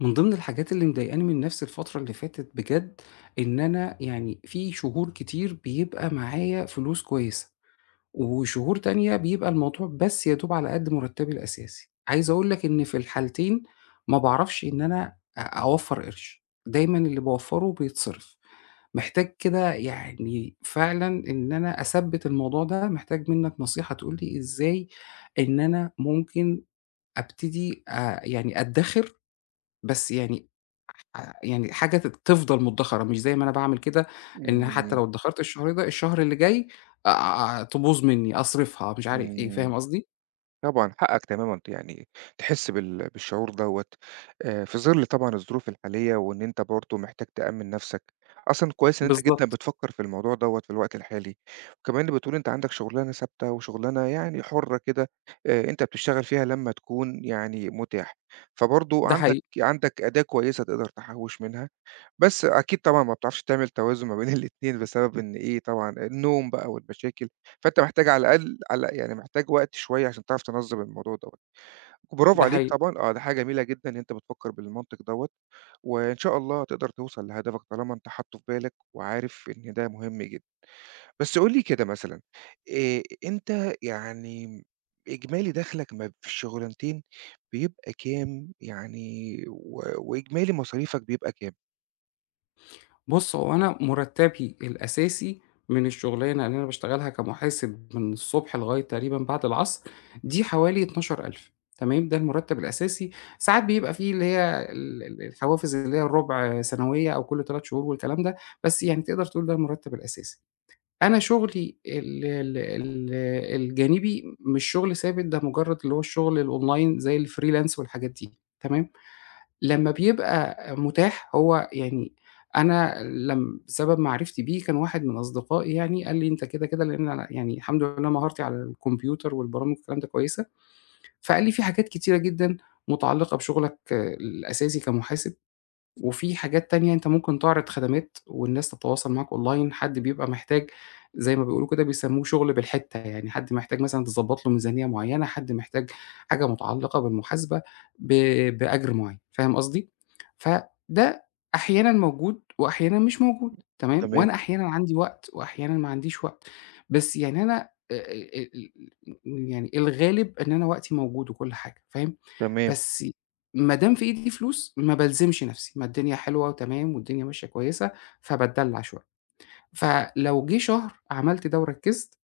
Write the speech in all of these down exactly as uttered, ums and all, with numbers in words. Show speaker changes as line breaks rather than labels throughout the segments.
من ضمن الحاجات اللي مضايقاني من نفسي الفترة اللي فاتت بجد، إن أنا يعني في شهور كتير بيبقى معايا فلوس كويسة، وشهور تانية بيبقى الموضوع بس يا دوب على قد مرتبي الأساسي. عايز أقول لك إن في الحالتين ما باعرفش إن أنا أ أوفّر قرش، دايمًا اللي باوفّره بيتصرف. محتاج كده يعني فعلًا إن أنا أثبّت الموضوع ده، محتاج منّك نصيحة تقول لي إزاي إن أنا ممكن أبتدي آآ يعني أدّخر، بس يعني ع يعني حاجة ت تفضل مُدّخرة، مش زي ما أنا باعمل كده، إن حتى
إمم،
لو ادّخرت الشهر ده، الشهر اللي جاي آآ تبوظ منّي، أصرفها، مش عارف إيه،
إمم،
فاهم قصدي؟
طبعًا حقك تمامًا ت يعني تحس بال بالشعور دوّة، آآ، في ظِل طبعًا الظروف الحالية وإن أنت برضه محتاج تأمِّن نَفْسك، أصلًا كويس إن أنت جدًا
بالضبط،
بتفكّر في الموضوع دوّة في الوقت الحالي، وكمان بتقول أنت عندك شُغلانة ثابتة وشُغلانة يعني حُرّة كده، آآ، أنت بتشتغل فيها لمّا تكون يعني مُتاح، فبرضه
ده
عندك
حقيقي،
عندك أداة كويسة تقدر تحوّش منها، بس أكيد طبعًا ما بتعرفش تعمل توازن ما بين الاتنين بسبب إن إيه، طبعًا النوم بقى والمشاكل. فأنت محتاج على الأقل على يعني محتاج وقت شوية عشان تعرف تنظّم الموضوع دوّة. برافو
ده
عليك
حقيقي.
طبعًا، آه، ده حاجة جميلة جدًا إن أنت بتفكّر بالمنطق دوّة، وإن شاء الله تقدر توصل لهدفك طالما أنت حاطّه في بالك وعارف إن ده مهم جدًا. بس قُل لي كده مثلًا، آآ أنت يعني إجمالي دخلك ما في الشغلانتين بيبقى كام يعني و وإجمالي مصاريفك بيبقى كام؟
بُص، هو أنا مرتّبي الأساسي من الشغلانة اللي أنا باشتغلها كمحاسب من الصبح لغاية تقريبًا بعد العصر، دي حوالي اتناشر ألف. تمام، ده المرتّب الأساسي، ساعات بيبقى فيه اللي هي ال ال الحوافز اللي هي الرُبع سنوية أو كل تلات شهور والكلام ده، بس يعني تقدر تقول ده المرتّب الأساسي. أنا شغلي ال ال ال الجانبي مش شغل ثابت، ده مجرّد اللي هو الشغل الأونلاين زي الfreelance والحاجات دي، تمام، لمّا بيبقى متاح هو يعني أنا لم بسبب معرفتي بيه كان واحد من أصدقائي يعني قال لي: "أنت كده، كده" لإن أنا يعني الحمد لله مهارتي على الكمبيوتر والبرامج والكلام ده كويسة، فقال لي: "في حاجات كتيرة جدًا متعلقة بشغلك آه، الأساسي كمحاسب، وفي حاجات تانية أنت ممكن تعرض خدمات والناس تتواصل معاك أونلاين، حد بيبقى محتاج زي ما بيقولوا كده بيسموه شغل بالحتّة، يعني حد محتاج مثلًا تضبّط له ميزانية معيّنة، حد محتاج حاجة متعلقة بالمحاسبة ب بأجر معيّن، فاهم قصدي؟ فده أحيانًا موجود وأحيانًا مش موجود، تمام؟
تمام،
وأنا أحيانًا عندي وقت وأحيانًا ما عنديش وقت، بس يعني أنا آآ آآ ال يعني الغالب إن أنا وقتي موجود وكل حاجة، فاهم؟
تمام،
بس ما دام في إيدي فلوس ما بالزمش نفسي، ما الدنيا حلوة وتمام والدنيا ماشية كويسة، فباتدلّع شوية. فلو جه شهر عملت ده وركّزت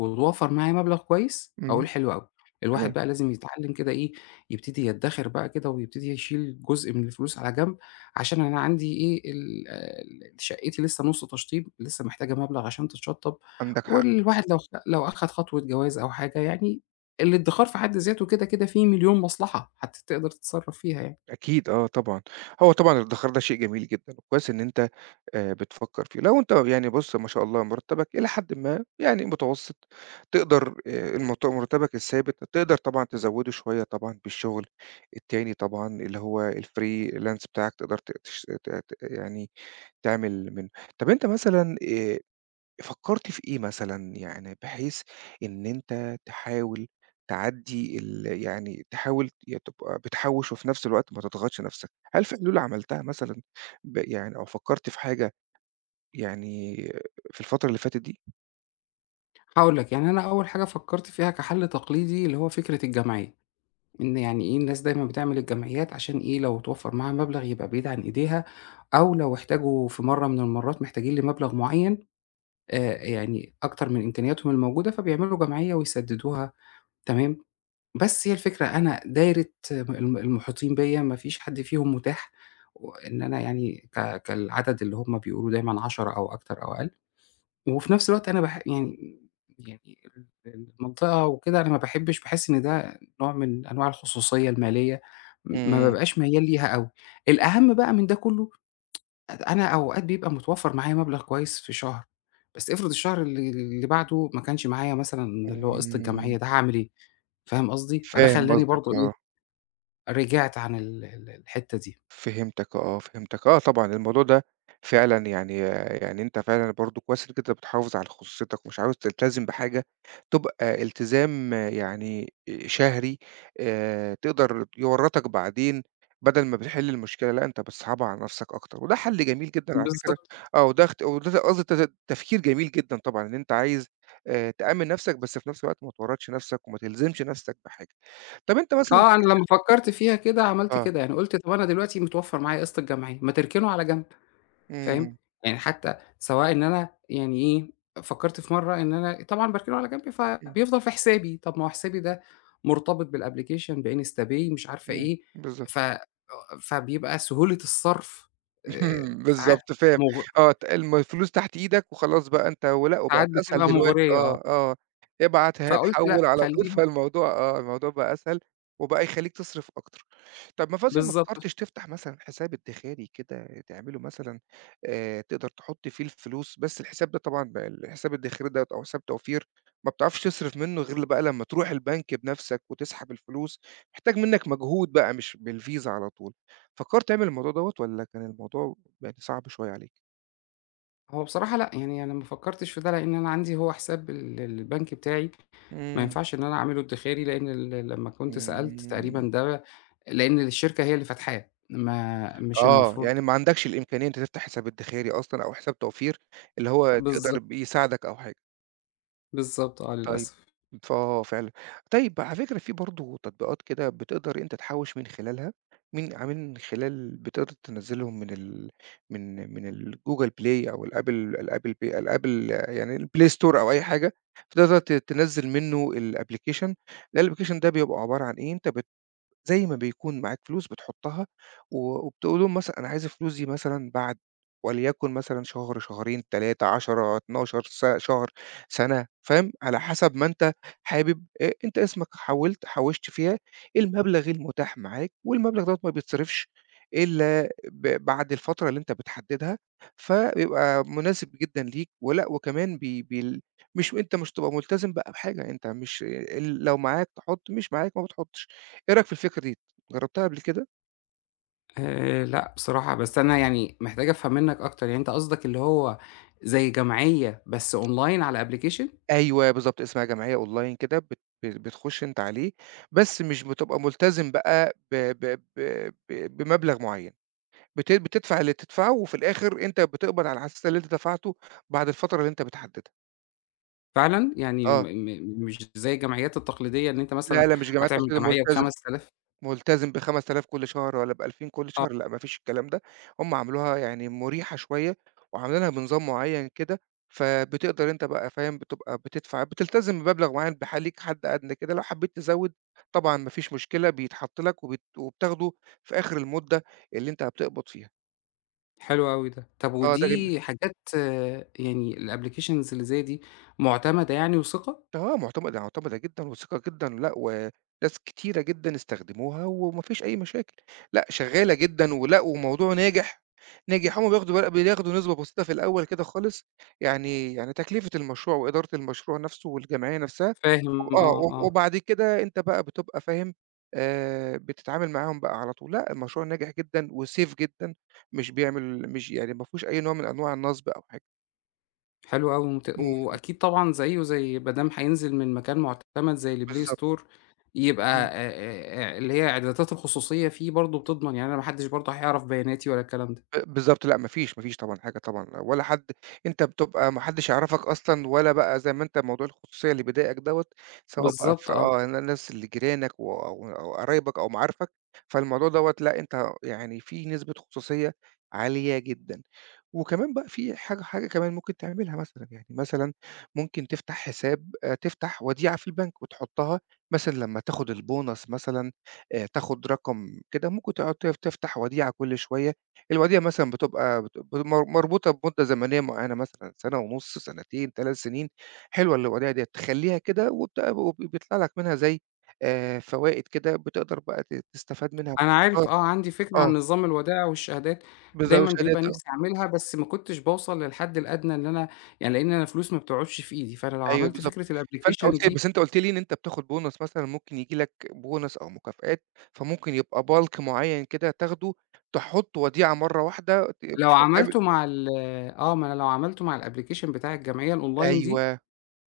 واتوفّر معايا مبلغ كويس، أقول
إمم،
حلو أوي. الواحد
تمام،
بقى لازم يتعلّم كده إيه، يبتدي يدّخر بقى كده ويبتدي يشيل جزء من الفلوس على جنب، عشان أنا عندي إيه، ال ال شقتي لسه نُص تشطيب، لسه محتاجة مبلغ عشان تتشطّب،
عندك حق.
والواحد لو خ لو أخَد خطوة جواز أو حاجة، يعني الادّخار في حد ذاته كده، كده فيه مليون مصلحة هت تقدر تتصرّف فيها يعني.
أكيد آه طبعًا. هو طبعًا الادخار ده شيء جميل جدًا، وكويس إن أنت آآ بتفكّر فيه. لو أنت يعني بُص ما شاء الله مرتّبك إلى حدٍ ما يعني متوسط، تقدر آآ المرت مرتّبك الثابت تقدر طبعًا تزوّده شوية طبعًا بالشغل التاني طبعًا اللي هو الfreelance بتاعك تقدر ت تش ت ت يعني تعمل منه. طَب أنت مثلًا آآ فكّرت في إيه مثلًا يعني بحيث إن أنت تحاول تعدّي ال يعني تحاول ي تبقى بتحوّش وفي نفس الوقت ما تضغطش نفسك، هل في حلول عملتها مثلًا ب يعني أو فكّرت في حاجة يعني في الفترة اللي فاتت دي؟
هاقول لك، يعني أنا أول حاجة فكّرت فيها كحل تقليدي اللي هو فكرة الجمعية، إن يعني إيه الناس دايمًا بتعمل الجمعيات عشان إيه لو توفّر معاها مبلغ يبقى بعيد عن إيديها، أو لو احتاجوا في مرّة من المرّات محتاجين لمبلغ معيّن آآ، يعني أكتر من إمكانياتهم الموجودة فبيعملوا جمعية ويسدّدوها. تمام، بس هي الفكرة أنا دايرة، الم المحيطين بيّا ما فيش حد فيهم متاح، وإن أنا يعني ك كالعدد اللي هم بيقولوا دايمًا عشرة أو أكتر أو أقل. وفي نفس الوقت أنا باح يعني يعني ال المنطقة وكده أنا ما باحبش باحس إن ده نوع من أنواع الخصوصية المالية، م- ما
إمم،
بابقاش ميّال ليها أوي. الأهم بقى من ده كله أنا أوقات بيبقى متوفّر معايا مبلغ كويس في شهر، بس افرض الشهر اللي اللي بعده ما كانش معايا مثلًا اللي هو قسط
إمم،
الجمعية ده، هاعمل إيه؟ فاهم قصدي؟ فده
فاهم
خلّاني
قصدك،
برضه إيه،
آه.
رجعت عن ال ال الحتّة دي.
فهمتك آه، فهمتك آه طبعًا الموضوع ده فعلًا يعني يعني أنت فعلًا برضه كويس إنك أنت بتحافظ على خصوصيتك ومش عاوز تلتزم بحاجة تبقى التزام آه، يعني شهري آآ تقدر يورّطك بعدين بدل ما بتحل المشكلة، لأ أنت بتصعبها على نفسك أكتر، وده حل جميل جدًا على فكرة
بالضبط.
آه، وده اخت وده قصدي ت تفكير جميل جدًا طبعًا إن أنت عايز آآ تأمِّن نفسك بس في نفس الوقت ما تورّطش نفسك وما تلزمش نفسك بحاجة. طب أنت مثلًا
آه، أنا لمّا فكّرت فيها كده عملت
آه،
كده، يعني قُلت طَب أنا دلوقتي متوفّر معايا قسط الجمعية، ما تركنه على جنب. فاهم؟
إمم،
يعني حتى سواء إن أنا يعني إيه، فكّرت في مرّة إن أنا طبعًا باركنه على جنب
إمم،
فبيفضل في حسابي، طَب ما هو حسابي ده مرتبط بالapplication بinsta pay مش عارفة
إمم،
إيه، ف
بالضبط.
فبيبقى سهولة الصرف آآ
اهم،
ساعات
بالضبط فاهم،
مغ
آه ت الم الفلوس تحت إيدك وخلاص بقى أنت ولأ
ساعات
وبقت أسهل
بتبقى
دلوقتي
مغرية آه،
آه، آه، ابعت، هات،
فقُلت لأ
حوّل على طول
خلّيهم.
فالموضوع آه، الموضوع بقى أسهل وبقى يخلّيك تصرف أكتر. طَب ما فاز ما
بالضبط.
فكرتش تفتح مثلًا حساب ادخاري كده تعمله مثلًا آآ، تقدر تحط فيه الفلوس بس الحساب ده طبعًا بقى الحساب الادخاري دوّة أو حساب توفير ما بتعرفش تصرف منه غير بقى لمّا تروح البنك بنفسك وتسحب الفلوس، محتاج منّك مجهود بقى مش بالفيزا على طول. فكّرت تعمل الموضوع دوّة والّا كان الموضوع يعني صعب شوية عليك؟
هو بصراحة لأ، يعني أنا ما فكّرتش في ده، لإن أنا عندي هو حساب ال البنك بتاعي ما
إمم،
ينفعش إن أنا أعمله ادّخاري، لإن ال لمّا كنت سألت
إمم.
تقريبًا ده، لإن الشركة هي اللي فاتحاه، ما مش
آه،
المفروض.
يعني ما عندكش الإمكانية إن أنت تفتح حساب ادخاري أصلًا أو حساب توفير، اللي هو تقدر
بالضبط،
بيه يساعدك أو حاجة.
بالضبط آه
طيب،
للأسف.
فآه فعلًا. طيب على فكرة في برضه تطبيقات كده بتقدر أنت تحوّش من خلالها، من ع من خلال بتقدر تنزّلهم من ال من من الجوجل بلاي أو الآبل الآبل بي الآبل يعني البلاي ستور أو أي حاجة، بتقدر ت تنزّل منّه الapplication، الapplication ده بيبقى عبارة عن إيه، أنت بت زي ما بيكون معاك فلوس بتحطها و وبتقول لهم مثلًا أنا عايز الفلوس دي مثلًا بعد وليكن مثلًا شهر، شهرين، تلاتة، عشرة، اتناشر س شهر، سَنة، فاهم؟ على حسب ما أنت حابب آآ أنت اسمك حوّلت حوّشت فيها المبلغ المتاح معاك والمبلغ دوّة ما بيتصرفش إلا ب بعد الفترة اللي أنت بتحددها، فبيبقى مناسب جدًا ليك ولأ وكمان بي بال مش أنت مش هتبقى ملتزم بقى بحاجة، أنت مش ال لو معاك تحُط، مش معاك ما بتحُطش. إيه رأيك في الفكرة دي؟ جرّبتها قبل كده؟
آآ لأ بصراحة، بس أنا يعني محتاج أفهم منّك أكتر، يعني أنت قصدك اللي هو زي جمعية بس أونلاين على application؟
أيوه بالضبط، اسمها جمعية أونلاين كده بت ب بتخش أنت عليه، بس مش بتبقى ملتزم بقى ب ب ب ب بمبلغ معيّن، بت بتدفع اللي بتدفعه وفي الآخر أنت بتقبض على أساس اللي أنت دفعته بعد الفترة اللي أنت بتحددها.
فعلًا؟ يعني م
آه،
م مش زي الجمعيات التقليدية إن أنت
لا،
مثلًا
لا مش جمعية
هتعمل
تقليدية
جمعية
ملتزم.
بخمسة آلاف؟
ملتزم بخمسة آلاف كل شهر والّا بألفين كل
آه.
شهر، لأ ما فيش الكلام ده، هم عملوها يعني مُريحة شوية، وعاملينها بنظام معيّن كده، فبتقدر أنت بقى فاهم، بتبقى بتدفع بتلتزم بمبلغ معيّن بح ليك حد أدنى كده، لو حبيت تزوّد طبعًا ما فيش مشكلة بيتحط لك وبت وبتاخده في آخر المدة اللي أنت هتقبض فيها.
حلو أوي ده. طب
آه ده جم
ودي حاجات آه، يعني الapplications اللي زي دي مُعتمدة يعني وثقة؟
آه، مُعتمدة، مُعتمدة جدًا وثيقة جدًا، لأ وناس كتيرة جدًا استخدموها وما فيش أي مشاكل، لأ شغّالة جدًا ولأ والموضوع ناجح، ناجح هُم بياخدوا بقى بياخدوا نسبة بسيطة في الأول كده خالص، يعني يعني تكلفة المشروع وإدارة المشروع نَفْسه والجمعية نَفْسها وب
فاهم
آه،
آه،
و
آه.
وبعد كده أنت بقى بتبقى فاهم آآ، بتتعامل معاهم بقى على طول، لأ المشروع ناجح جدًا وsafe جدًا، مش بيعمل مش يعني ما فيهوش أي نوع من أنواع النصب أو حاجة.
حلو أوي ومت
إمم،
وأكيد طبعًا زيه زي ما دام هينزل من مكان مُعتمد زي الplay
بالضبط،
store، يبقى
إمم.
آآ آآ اللي هي إعدادات الخصوصية فيه برضه بتضمن، يعني أنا ما حدش برضه هيعرف بياناتي ولا الكلام ده.
ب بالضبط، لأ ما فيش، ما فيش طبعًا حاجة طبعًا، ولا حد أنت بتبقى ما حدش يعرفك أصلًا، ولا بقى زي ما أنت موضوع الخصوصية اللي بيضايقك دوّة، سواء بقى
بالضبط
في
آه.
آه، ن الناس اللي جيرانك و أو أو قرايبك أو معارفك، فالموضوع دوّة لأ أنت يعني في نسبة خصوصية عالية جدًا، وكمان بقى في حاجة حاجة كمان ممكن تعملها مثلًا، يعني مثلًا ممكن تفتح حساب آآ، تفتح وديعة في البنك وتحطها مثلًا لمّا تاخد البونص مثلًا، آآ، تاخد رقم كده ممكن تقعد تف تفتح وديعة كل شوية الوديعة مثلًا بتبقى بت ب مر مربوطة بمدة زمنية معيّنة مثلًا سَنة ونُص، سَنتين، ثلاث سنين، حلوة الوديعة ديّة، تخلّيها كده وبت وب بيطلع لك منها زي آآ فوائد كده بتقدر بقى ت تستفاد منها
أنا
كل شهر
عارف آه، عندي فكرة عن
آه،
نظام الودائع والشهادات،
بالضبط
دايمًا بيبقى
وشهادات آه،
نِفْسي أعملها بس ما كنتش باوصل للحد الأدنى إن أنا يعني، لإن أنا الفلوس ما بتقعدش في إيدي، فأنا لو
أيوه
عملت
بالضبط.
فكرة
فأنت
الapplication
قُلت لي،
دي،
بس أنت قُلت لي إن أنت بتاخد bonus مثلًا ممكن ييجي لك bonus أو مكافآت، فممكن يبقى bulk معيّن كده تاخده، تحُط وديعة مرّة واحدة ت
لو
مش هتعمل
عملته مع ال آه، ما أنا لو عملته مع الapplication بتاع الجمعية الأونلاين دي،
أيوه،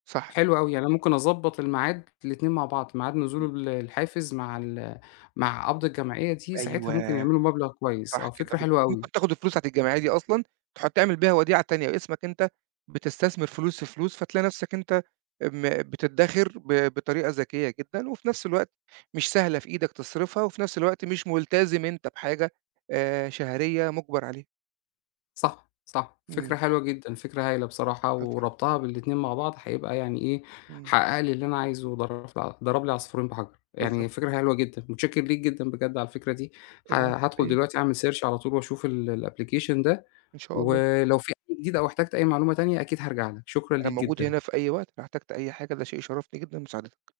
صح،
حلو أوي، يعني أنا ممكن أضبّط الميعاد الاتنين مع بعض، ميعاد نزول ال الحافز مع ال مع قبض الجمعية دي، ساعتها ممكن
أيوه.
يعملوا مبلغ كويس،
صح
آه،
كده
فكرة
بالضبط،
حلوة أوي.
ممكن تاخد الفلوس بتاعة الجمعية دي أصلًا تحط تعمل بيها وديعة تانية باسمك أنت، بتستثمر فلوس في فلوس، فتلاقي نفسك أنت م بتدخر ب بطريقة ذكية جدًا، وفي نفس الوقت مش سهلة في إيدك تصرفها، وفي نفس الوقت مش ملتزم أنت بحاجة آآ، شهرية مُجبر عليها.
صح، صح، فكرة
إمم،
حلوة جدًا، فكرة هايلة بصراحة، وربطها بالاتنين مع بعض هيبقى يعني إيه،
إمم،
حقق لي اللي أنا عايزه وضرب لي ضرب لي عصفورين بحجر، يعني
بالضبط،
فكرة حلوة جدًا، متشكر ليك جدًا بجد على الفكرة دي، ه
العفو على
هادخل
إيه،
دلوقتي أعمل search على طول وأشوف ال الapplication ده،
إن شاء الله،
ولو في أي جديد أو احتجت أي معلومة تانية أكيد هارجع لك، شكرًا
أنا
ليك
موجود هنا
جدًا.
في أي وقت، لو احتجت أي حاجة ده شيء يشرفني جدًا مساعدتك.